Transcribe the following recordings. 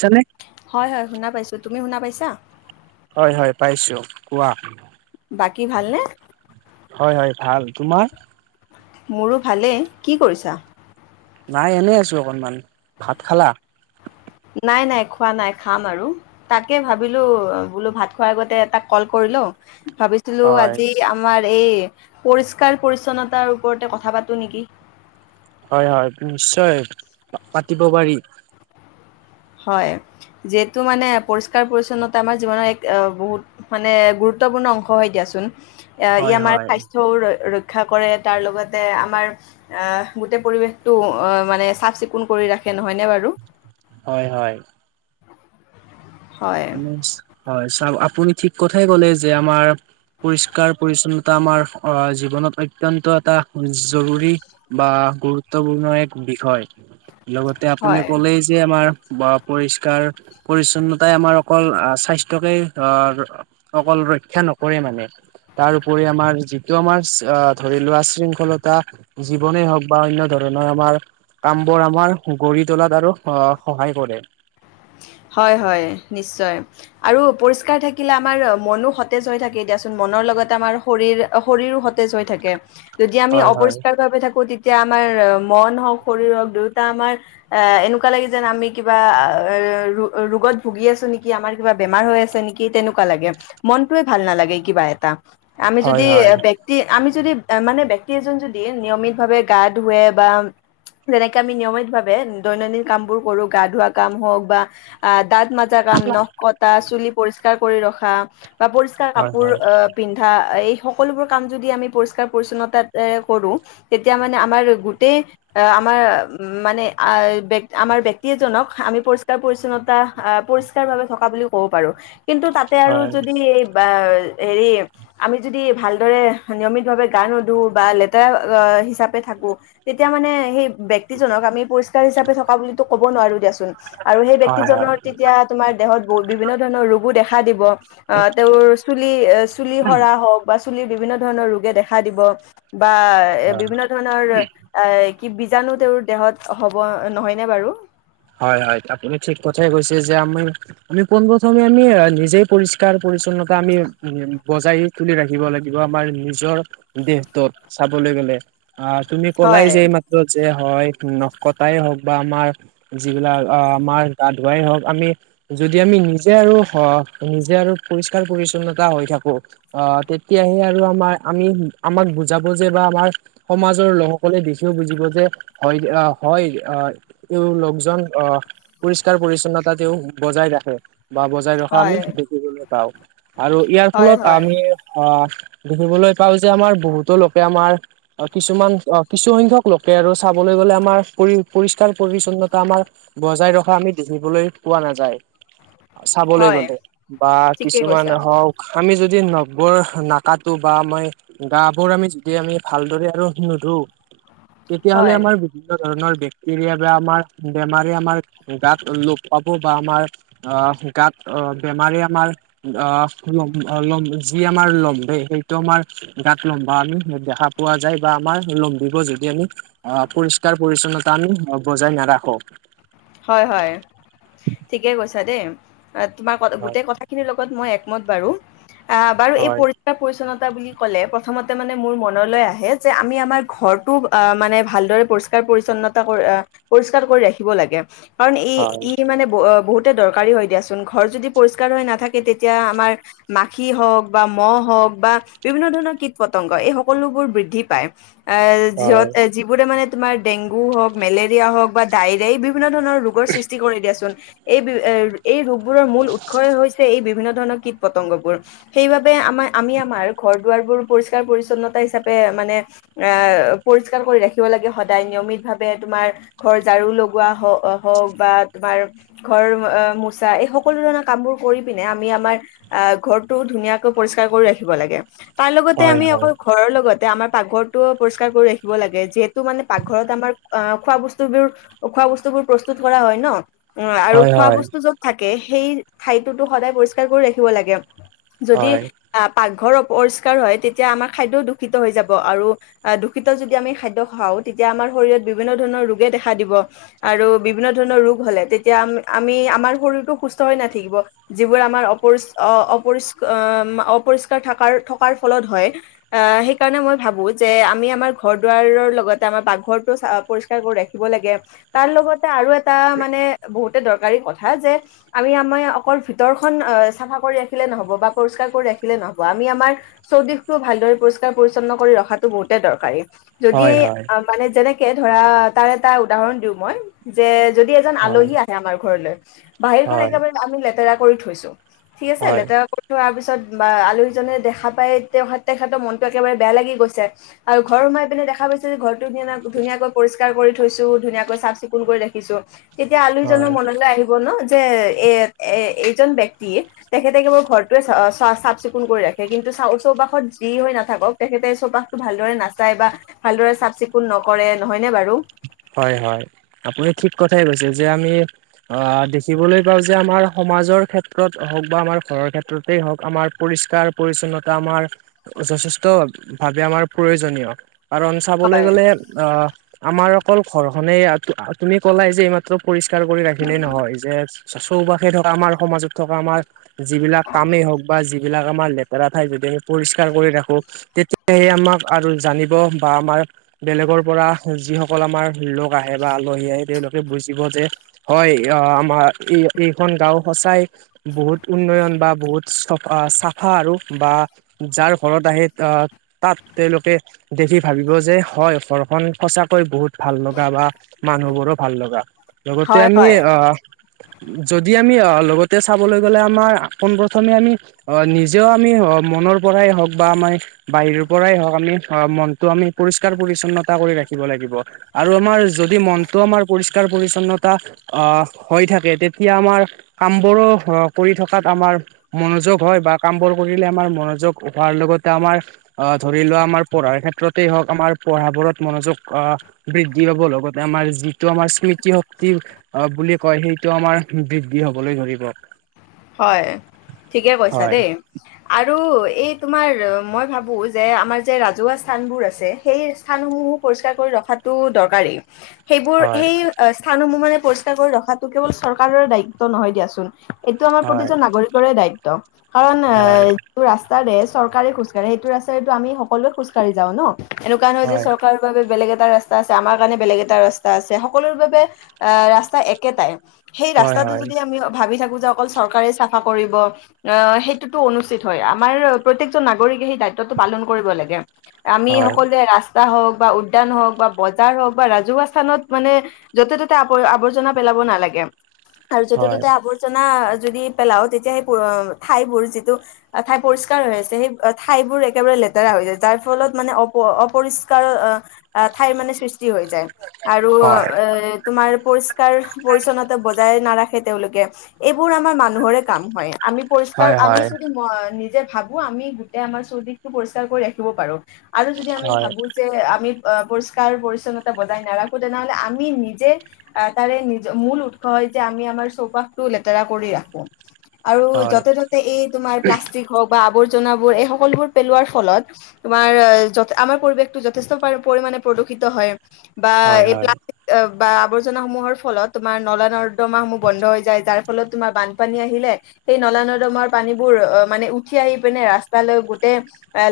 পাইছানে? হয় হয় শুনা পাইছোঁ তুমি শুনা পাইছা হয় হয় পাইছো কোৱা। বাকী ভালনে- হয় হয় ভাল তোমাৰ- মোৰো ভালে কি কৰিছা। নাই এনেই আছো অকনমান ভাত খালা- নাই নাই খোৱা নাই খাম আৰু তাকে ভাবিলো বোলো ভাত খোৱাৰ আগতে তাক কল কৰি। লও ভাবিছিলো হয় আজি আমাৰ- এই পৰিষ্কাৰ পৰিচ্ছন্নতাৰ ওপৰতে কথা পাতো নেকি? হয় হয় নিশ্চয় পাতিব পাৰি হয় যিহেতু মানে পৰিষ্কাৰ পৰিছন্নতা আমাৰ জীৱনৰ এক বহুত মানে গুৰুত- গুৰুত্বপূৰ্ণ অংশ হয় দিয়াচোন এই হয় আমাৰ হয় স্বাস্থ্যও শিক্ষা কৰে তাৰ লগতে আমাৰ গোটেই পৰিৱেশটো মানে চাফ চিকুণ কৰি ৰাখে। নহয়নে বাৰু হয় হয়। হয়, আমি হয় চ আপুনি ঠিক কথাই কলে যে আমাৰ পৰিষ্কাৰ পৰিচ্ছন্নতা আমাৰ অ জীৱন। নত অত্যন্ত এটা জৰুৰী বা গুৰুত্বপূৰ্ণ এক বিষয়- লগতে আপুনি হয়, ক'লেই যে আমাৰ বা পৰিষ্কাৰ পৰিচ্ছন্নতা পাই আমাৰ অকল স্বাস্থ্যকে, আহ অকল ৰক্ষা নকৰে মানে তাৰ উপৰিও আমাৰ যিটো আমাৰ ধৰি লোৱা শৃংখলতা জীৱনে হওক বা অন্য ধৰণৰ আমাৰ- কাম বোৰ আমাৰ গঢ়ি তোলাত আৰু আহ সহায় কৰে। উ হয় হয় নিশ্চয় আৰু পৰিষ্কাৰ থাকিলে আমাৰ মনো সতেজ হৈ থাকে এতিয়াচোন মনৰ ৰ লগতে আমাৰ শৰী শৰীৰো সতেজ হৈ থাকে যদি আমি হয় হয় অপৰিষ্কাৰ ভাবে থাকো এতিয়া আমাৰ মন হওক শৰীৰ হওক দেউতা আমাৰ এ এনেকুৱা লাগে যেন আমি কিবা এ ৰ ৰোগত ভুগি আছ নেকি আমাৰ কিবা বেমাৰ হৈ আছে নেকি তেনেকুৱা লাগে মনতয়ে ভাল নালাগে [unintelligible] লে কিবা এটাআমি যদি হয় হয় ব্যক্তি- [unintelligible] যদি মানে ব্যক্তি এজন যদি নিয়মিত ভাৱে গা ধুৱে বা [unintelligible] যেনেকে আমি নিয়মিত ভাৱে দৈনন্দিন কাম বোৰ কৰো গা ধোৱা কাম হওক [unintelligible] বা দাঁত মাজা কাম নখ কটা চুলি পৰিস্কাৰ কৰি ৰখা বা পৰিষ্কাৰ হয় কাপোৰ হয় অ পিন্ধা এই সকলোবোৰ কাম যদি আমি পৰিস্কাৰ পৰিচ্ছনতা কৰো তেতিয়া মানে আমাৰ গোটেই অ- আমাৰ উ মানে আমাৰ ব্যক্তি এজনক আমি পৰি পৰিচ্ছন্নতা পৰিষ্কাৰ ভাবে থকা বুলি ক'ব পাৰো কিন্তু তাতে আৰু হয় যদি এই বা হেৰি আমি যদি ভালদৰে নিয়মিতভাৱে গা নোধো বা লেতেৰা হিচাপ থাকো তেতিয়া মানে সেই ব্ক্তিজনক আমি পৰিষ্কাৰ হিচাপে থকা বুলি ক'ব নোৱাৰো দিয়াচোন আৰু সেই ব হয় হয় ব্যক্তিজনৰ তেতিয়া তোমাৰ দেহত বু বিভিন্ন ধৰণৰ ৰোগো দেখা দিব আহ তেওঁৰ চুলি চুলি এ চুলি সৰা হওঁক বা চুলিৰ বিভিন্ন ধৰণৰ ৰোগে দেখা দিব বা এ হয় বিভিন্ন ধৰণৰ এ কি বীজাণু তেওঁৰ দেহত হ'ব নহয়নে বাৰু হয় হয় আপুনি ঠিক কথাই কৈছে যে আমি আমি পোনপ্ৰথমে আমি নিজেই পৰিষ্কাৰ পৰিছন্নতা আমি বজাই তুলি ৰাখিব লাগিব আমাৰ নিজৰ দেহটোত চাবলৈ লে আহ তুমি কলাই হয় যে এই মাত্ৰ যে হয় ন কটাই হওক বা আমাৰ যিবিলাক আমাৰ দা ধুৱাই হওঁক আমি যদি আমি নিজে আৰু নিজে আৰু পৰিষ্কাৰ পৰি্ছন্নতা হৈ থাকো অ তেতিয়াহে আৰু আমাৰ আমি আমাক বুজাব যে বা আমাৰ সমাজৰ লোকসকলে দেখিও বুজিব যে হয় হয় আহ অ পৰিষ্কাৰ পৰি্ছন্নতা তেওঁ বজাই ৰাখে বা বজাই ৰখা আমি হয় দেখিবলৈ পাও আৰু ইয়াৰ হয় ফলত হয় আমি অ দেখিবলৈ পাও যে আমাৰ বহুতো লোকে আমাৰ কিছুমান অ কিছু সংখ্যক লোকে আৰু চাব গলে আমাৰ পৰি পৰিষ্কাৰ পৰিছন্নতা আমাৰ বজাই ৰখা আমি দেখিবলৈ পোৱা নাযায় চাবলৈ হয় গ'লে বা ঠিকেই কিছুমান কৈছা হওক আমি যদি য নখ নাকটো বা আমি গা বোৰ আমি যদি আমি ভালদৰে আৰু নধো [inaudible] তেতিয়াহ'লে আমাৰ বিভিন্ন ধৰণৰ বেক্টেৰিয়া বা আমাৰ বেমাৰ আমাৰ গাত লগ পাব বা আমাৰ আহ গাত বেমাৰী আমাৰ অ লম যি আমাৰ লম্বে সেইটো আমাৰ গাত লম্বা আমি সেইটো দেখা পোৱা যায় বা আমাৰ লম্বিব যদি আমি অ পৰিষ্কাৰ পৰিচ্ছনতা আমি বজাই নাৰাখো ক'ক হয় হয় ঠিকে কৈছা দেই তোমাৰ হয় গোটেই কথাখিনিৰ লগত মই বাৰু অ বাৰু এই হয় পৰিষ্কাৰ পৰিচছন্ন বুলি কলে প্ৰথমতে মানে মোৰ মনলৈ আহে যে আমি আমাৰ ঘৰটো অ মানে ভালদৰে পৰিষ্কাৰ পৰিছন্নতা পৰিষ্কাৰ কৰি ৰাখিব লাগে কাৰণ ই হয় ই মানে বহুত দৰকাৰী হয় দিয়াচোন ঘৰ যদি পৰিষ্কাৰ হৈ নাথাকে তেতিয়া আমাৰ মাখি হওক বা মহ হওক বা বিভিন্ন ধৰণৰ কীট পতংগ এই সকলোবোৰ বৃদ্ধি পায় এ যিহত এ যিবোৰে মানে তোমাৰ ডেংগু হওক মেলেৰিয়া হওক বা ডায়েৰিয়াই বিভিন্ন ধৰণৰ ৰোগৰ সৃষ্টি কৰি দিয়াচোন এই বি এ এই ৰোগবোৰৰ মূল উৎসই হৈছে এই বিভিন্ন ধৰণৰ কীট পতংগবোৰ সেইবাবে আমাৰ আমি আমাৰ ঘৰ দুৱাবোৰ পৰিস্কাৰ পৰিন্নতা হিচাপে মানে পৰিস্কাৰ কৰি ৰাখ। ৰাখিব লাগে সজাই নিয়মিতভাৱে সদায় ঘৰ জাৰু হক বা তমাৰ ঘৰ মোচা এই সকলো ধৰণৰ কামবোৰ কৰি কিনে আমি আমাৰ আহ ঘৰটো ধুনীয়াকৈ পৰিষ্কাৰ কৰি ৰাখিব লাগে। তাৰ লগতে হয় আমি অকল ঘৰৰ লগতে আমাৰ পাকঘৰটো পৰিষ্কাৰ কৰি ৰাখিব লাগে যিহেতু মানে পাকঘৰত আমাৰ আহ খোৱা বস্তু বোৰ খোৱা বস্তু বোৰ প্ৰস্তুত কৰা হয় ন আৰু খোৱা হয় হয় বস্তু যত থা কে সেই ঠাইটোতো সদায় পৰিষ্কাৰ কৰি ৰাখিব লাগে যদি হয় হয় আ পাক ঘৰ অপৰিষ্কাৰ হয় তেতিয়া আমাৰ খাদ্যও দূষিত হৈ যাব আৰু দূষিত যদি আমি খাদ্য খাও তে তিয়া আমাৰ শৰীৰত বিভিন্ন ধৰণৰ ৰোগে দেখা দিব আৰু বিভিন্ন ধৰণৰ ৰোগ হলে তেতিয়া আম আমি আমাৰ শৰীৰতো সুস্থ হৈ নাথাকিব যিবোৰ আ মাৰ অপৰিচ অপৰিচ এ ম অপৰিষ্কাৰ থকাৰ ফলত হয় সেইকাৰণে মানে মই ভাবো যে আমি আমাৰ ঘৰ দুৱাৰৰ লগতে আমাৰ পাকঘৰটো চ পৰিস্কাৰ কৰি ৰাখিব লাগে। তাৰ লগতে আৰু এটা মানে বহুত দৰকাৰী কথা যে আমি আমাৰ অকল ভিতৰ খখন অ চাফা কৰি ৰাখিলে নহব বা পৰিষ্কাৰ কৰি ৰাখ ৰাখিলে নহব আমি আমাৰ চৌদিশটো ভালদৰে পৰিষ্কাৰ পৰিচ্ছন্ন কৰি ৰখাতো বহুতে দৰকাৰী যদি হয় এই হয় হয় মানে যেনেকে ধৰা তাৰ এটা উদাহৰণ দিওঁ মই যে যদি এজন হয় আলহী আহে আমাৰ ঘৰলৈ বাহিৰখন হয় একেবাৰে আমি লেতেৰা কৰি থৈছো ঠিক আছে হয় লেতেৰা কৰি থোৱাৰ পিছত বা আলহী জনে দেখা পাই তে তেখতৰ মনটো একেবাৰে বেয়া লাগি গৈছে আৰু ঘৰ সোমাই পিনে দেখা পাইছে যে ঘৰটো ধুনীয়াকৈ পৰিষ্কাৰ কৰি থৈছো ধুনীয়াকৈ চাফ চিকুণ কৰি ৰাখিছো তেতিয়া হয় আলহীজনৰ মনলৈ আহিব ন যে এ এ এইজন ব্যক্তি তেখেতে কেৱল ঘৰটোৱে চ চাফ চিকুণ কৰি ৰাখে কিন্তু চৌপাশত যি হৈ নাথাকক তেখেতে চৌপাশটো ভালদৰে নাচাই বা ভালদৰে চাফ চিকুণ নকৰে নহয়নে বাৰু হয় হয় আপুনি ঠিক কথাই কৈছে যে আমি অ দেখিবলৈ পাও যে আমাৰ সমাজৰ ক্ষেত্ৰত হওক বা আমাৰ ঘৰৰ ক্ষেত্ৰতেই হওক আমাৰ পৰিষ্কাৰ পৰিচ্ছন্নতা আমাৰ আমাৰ যথেষ্ট ভাৱে আমাৰ প্ৰয়োজনীয় কাৰণ চাবলৈ হয় গ'লে অহ আমাৰ অকল ঘৰখনে তুমি ক'লাই যে এইমাত্ৰ পৰিষ্কাৰ কৰি ৰাখিলেই নহয় যে চৌপাশে থকা আমাৰ সমাজত থকা আমাৰ যিবিলাক কামেই হওক বা যিবিলাক আমাৰ লেতেৰা ঠাই যদি পৰিষ্কাৰ কৰি ৰাখো তেতিয়াহে আমাক আৰু জানিব বা আমাৰ বেলেগৰ পৰা যি স কল আমাৰ লোক আহে বা আলহী আহে তেওঁলোকে বুজিব যে হয় অহ আমাৰ এইখন গাও সঁচাই বহুত উন্নয়ন বা বহুত চাফা আৰু বা যাৰ ৰ ঘৰত আহে আহ তাত তেওঁলোকে দেখি ভাবিব যে হয় ঘৰখন সচা কৈ বহুত ভাল লগা বা মানুহবোৰো ভাল লগা লগতে হয় আমি হয় অহ যদি আমি অহ লগতে চাবলৈ গ'লে আমাৰ পোনপ্ৰথমে আমি অ নিজেও আমি মনৰ পৰাই হওক বা আমাৰ বাহিৰৰ পৰাই হওক আমি মনটো আমি পৰিষ্কাৰ পৰি্ছন্নতা কৰি ৰাখি ব লাগিব আৰু আমাৰ যদি মনটো আমাৰ পৰিষ্কাৰ পৰিছন্নতা অহ হৈ থাকে তে তিয়া আমাৰ কাম বোৰো কৰি থকাত আমাৰ মনোযোগ হয় বা কাম বোৰ কৰিলে আমাৰ ম নযোগ হোৱাৰ লগতে আমাৰ অ ধৰি লোৱা আমাৰ পঢ়াৰ ক্ষেত্ৰতে হওঁক আমাৰ পঢ়া বোৰত মনোযোগ অ বৃদ্ধি পাব লগতে আমাৰ যিটো আমাৰ স্মৃতি শক্তি বুলি কয় সেইটো আমাৰ বৃদ্ধি হবলৈ ধৰিব হয় ঠিকে কৈছা হয় দেই আৰু এই তোমাৰ মই ভাবো যে আমাৰ যে ৰাজহুৱা স্থান বোৰ আছে সেই স্থানসমূহো পৰিষ্কাৰ কৰি ৰখা তো দৰকাৰেই সেইবোৰ হয় সেই স্থানসমূহ মানে পৰিষ্কাৰ কৰি ৰখাতো কেৱল চৰকাৰৰ দায়িত্ব নহয় দিয়াচোন এইটো আমাৰ হয় প্ৰতিজন নাগৰিকৰে দায়িত্ব কাৰণ এ হয় যিটো ৰাস্তাৰে ৰে চৰকাৰে খোজ কাঢ়ে সেইটো ৰাস্তাৰেতো আমি সকলোৱে খোজকাঢ়ি যাও ন এনেকোৱা নহয় যে হয় চৰকাৰৰ বাবে বেলেগ এটা এটা ৰাস্তা আছে আমাৰ কাৰণে বেলেগ এটা ৰাস্তা আছে সকলোৰ বাবে আহ ৰাস্তা একেটাই সেই হয় ৰাস্তাটো যদি আমি ভাবি থাকো যে অকল চৰকাৰে চাফা কৰিব সেইটোতো অনুচিত হয় আমৰ প্ৰত্যেকজন নাগৰিকে সেই দায়িত্বতো পালন কৰিব লাগে আমি হয় সকলোৱে ৰা স্তা হওক বা উদ্যান হওক বা বজাৰ হওক বা ৰাজহুৱা স্থানত মানে য'তে ত'তে আ আৱৰ্জনা পেলাব নালাগে আৰু য'তে হয় ত'তে আৱৰ্জনা যদি পেলাও তেতিয়া সেই ঠাইবোৰ যিটো ঠাই পৰিষ্কাৰ হৈ আছে সেই ঠাইবোৰ একেবাৰে লেতেৰা হৈ যায় যাৰ ফলত মানে অ অপৰিষ্কাৰ ঠাই মানে সৃ ষ্টি হৈ যায় আৰু হয় এ তোমাৰ পৰিষ্কাৰ পৰিছন্নতা বজাই নাৰা সেই তেওঁলোকে এইবোৰ আমাৰ মানুহৰে কাম হয় আমি পৰিষ্কাৰ হয় হয় হয় আমি যদি নিজে, ভাবো আমি গোটেই আমাৰ চৌদিশটো পৰিষ্কাৰ কৰি ৰাখিব পাৰো আৰু যদি আমি হয় ভাবো যে আমি অ পৰিষ্কাৰ পৰিচ্ছন্নতা বজাই নাৰাখো তেনেহলে আমি নিজে তাৰে নিজ মূল উৎস যে আমি আমাৰ চৌপাশ টো লেতেৰা কৰি ৰাখো আৰু হয় যতে ততে এই তোমাৰ প্লাষ্টিক হওক বা আবৰ জনাবোৰ এই সকলোবোৰ পেলোৱাৰ ফলত তোমাৰ আমাৰ পৰিৱেশটো যথেষ্ট পৰিমাণে প্ৰদূষিত হয়। বা হয় এই হয় বিলাক বা আৱৰ্জনাসমূহৰ ফলত তোমাৰ নলা নৰ্দমাসমূহ বন্ধ হৈ যায়। যাৰ ফলত তোমাৰ বানপানী আহিলে সেই নলা নৰ্দমাৰ পানীবোৰ অ মানে উঠি আহি পিনে ৰাস্তাৰ লৈ, গোটেই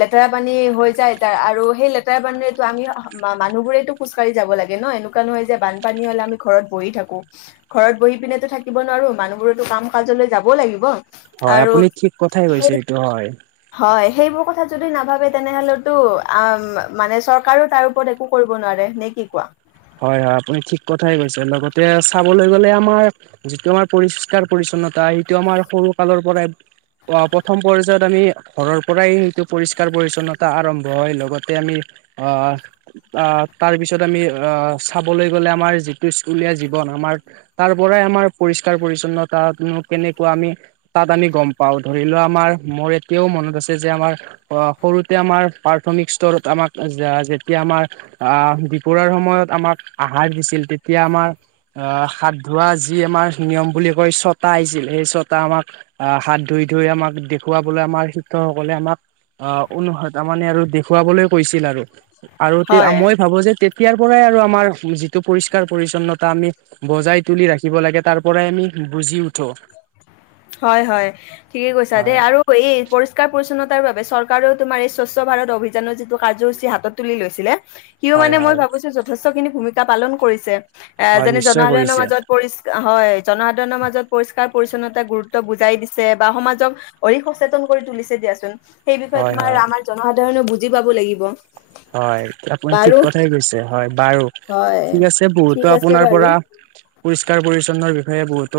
লেতেৰা পানী হৈ যায় তাৰ আৰু সেই লেতেৰা পানীৰেতো আমি মানুহবোৰেতো খোজ। খোজকাঢ়ি যাব লাগে ন এনেকুৱা নহয় যে বানপানী হলে আমি ঘৰত বহি থাকো ঘৰত বহি পিনে থ থাকিব নোৱাৰো মানুহবোৰতো কাম কাজলৈ যাব লাগিব। হয় আৰু আপুনি ঠিক কথাই কৈছে সেই এইটো হয়। হয় সেইবোৰ কথা যদি নাভাবে তেনেহলেতো আ মানে চৰকাৰো তাৰ ওপৰত একো কৰিব নোৱাৰে। নে কি কোৱা? হয় হয় আপুনি ঠিক কথাই কৈছে লগতে চাবলৈ গলে আমাৰ যিটো আমাৰ পৰিষ্কাৰ পৰিচ্ছন্ন। ন্নতা সেইটো আমাৰ সৰু কালৰ পৰাই অ প্ৰথম পৰ্যয়ায়ত আমি ঘৰৰ পৰাই সটো পৰিষ্কাৰ পৰিচ্ছন্নতা আৰম্ভ হয় লগতে আমি অ আহ তাৰ পিছত আমি অ চাবলৈ গ'লে আমাৰ যিটো স্কুলীয়া জীৱন আমাৰ তাৰ পৰাই আমাৰ পৰিষ্কাৰ পৰি্ছন্নতা। তাতনো কেনেকুৱা আমি তাত আমি গম পাও ধৰি লোৱা আমাৰ মোৰ এতিয়াও মনত আছে যে আমাৰ অ সৰুতে আমাৰ প্ৰাথমিক স্তৰত আমাক যেতিয়া আমাৰ আহ বিপাৰ সময় য়ত আমাক আহাৰ দিছিল তেতিয়া আমাৰ আহ হাত ধোৱা যি আমাৰ নিয়ম বুলি কৈছোঁ। ছটা আহিছিল সেই ছতা আমাক আহ হাত ধুই ধুই আমাক দেখুৱাবলৈ আমাৰ শিক্ষকসকলে আমাক অ অনুস মানে আৰু দেখুৱাবলৈ কৈছিল আৰু আৰু তে হয় মই ভাবো যে তাৰ পৰাই আৰু আমাৰ যিটো পৰিষ্কাৰ পৰি্ছন্নতা আমি বজাই তুলি ৰাখিব লাগে তাৰ পৰাই আমি বহুতো বুজি উঠো। হয় হয় ঠিকে কৈছা দ হয় আৰু এই পৰিষ্কাৰ পৰিচ্ছন্নতা। তাৰ বাবে চৰকাৰেও তোমাৰ এই স্বচ্ছ ভাৰত অভিযানৰ যিটো কাৰ্যসূচী হাতত তুলি লৈছিলে। সিও হয় মানে মই হয় ভাবিছো যথেষ্ট খিনি ভূমিকা পালন কৰিছে। এ হয় যেনে নিশ্চয় জনসাধাৰণৰ কৰিছে মাজত পৰিষ্কাৰ হয় জনসাধাৰণৰ মাজত পৰিষ্কাৰ পৰিচ্ছন্নতা এটা গুৰুত্ব বুজাই দিছে বা সমাজক অধিক সচেতন কৰি তুলিছে দিয়াচোন। সেই বিষয়ে হয় হয় তোমাৰ আমাৰ জনসাধাৰণে বুজি পাব লাগিব। হয় আপুনি ঠিক বাৰু কথাই কৈছে হয় বাৰু। হয় ঠিক আছে বহুতো ঠিক আছে আপোনাৰ বাৰু পৰা পৰিষ্কাৰ পৰি্ছন্ন বিষয়ে বহুতো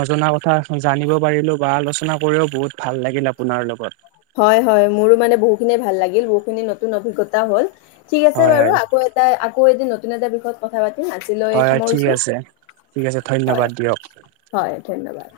নজনা কথা জানিব পাৰিলো বা আলোচনা কৰিও বহুত। ভাল লাগিল আপোনাৰ লগত। হয় হয় মোৰো মানে বহুখিনিয় ভাল লাগিল বহুখিনি নতুন অভিজ্ঞতা হ'ল ঠিক আছে হয় বাৰু হয় আকৌ এটা আকৌ এদিন নতুন এটা বিষয়ত কথা পাতিম। আজিলৈ হয় ঠিক সামৰিছো আছে ঠিক আছে হয় ধন্যবাদ দিয়ক। হয় ধন্যবাদ।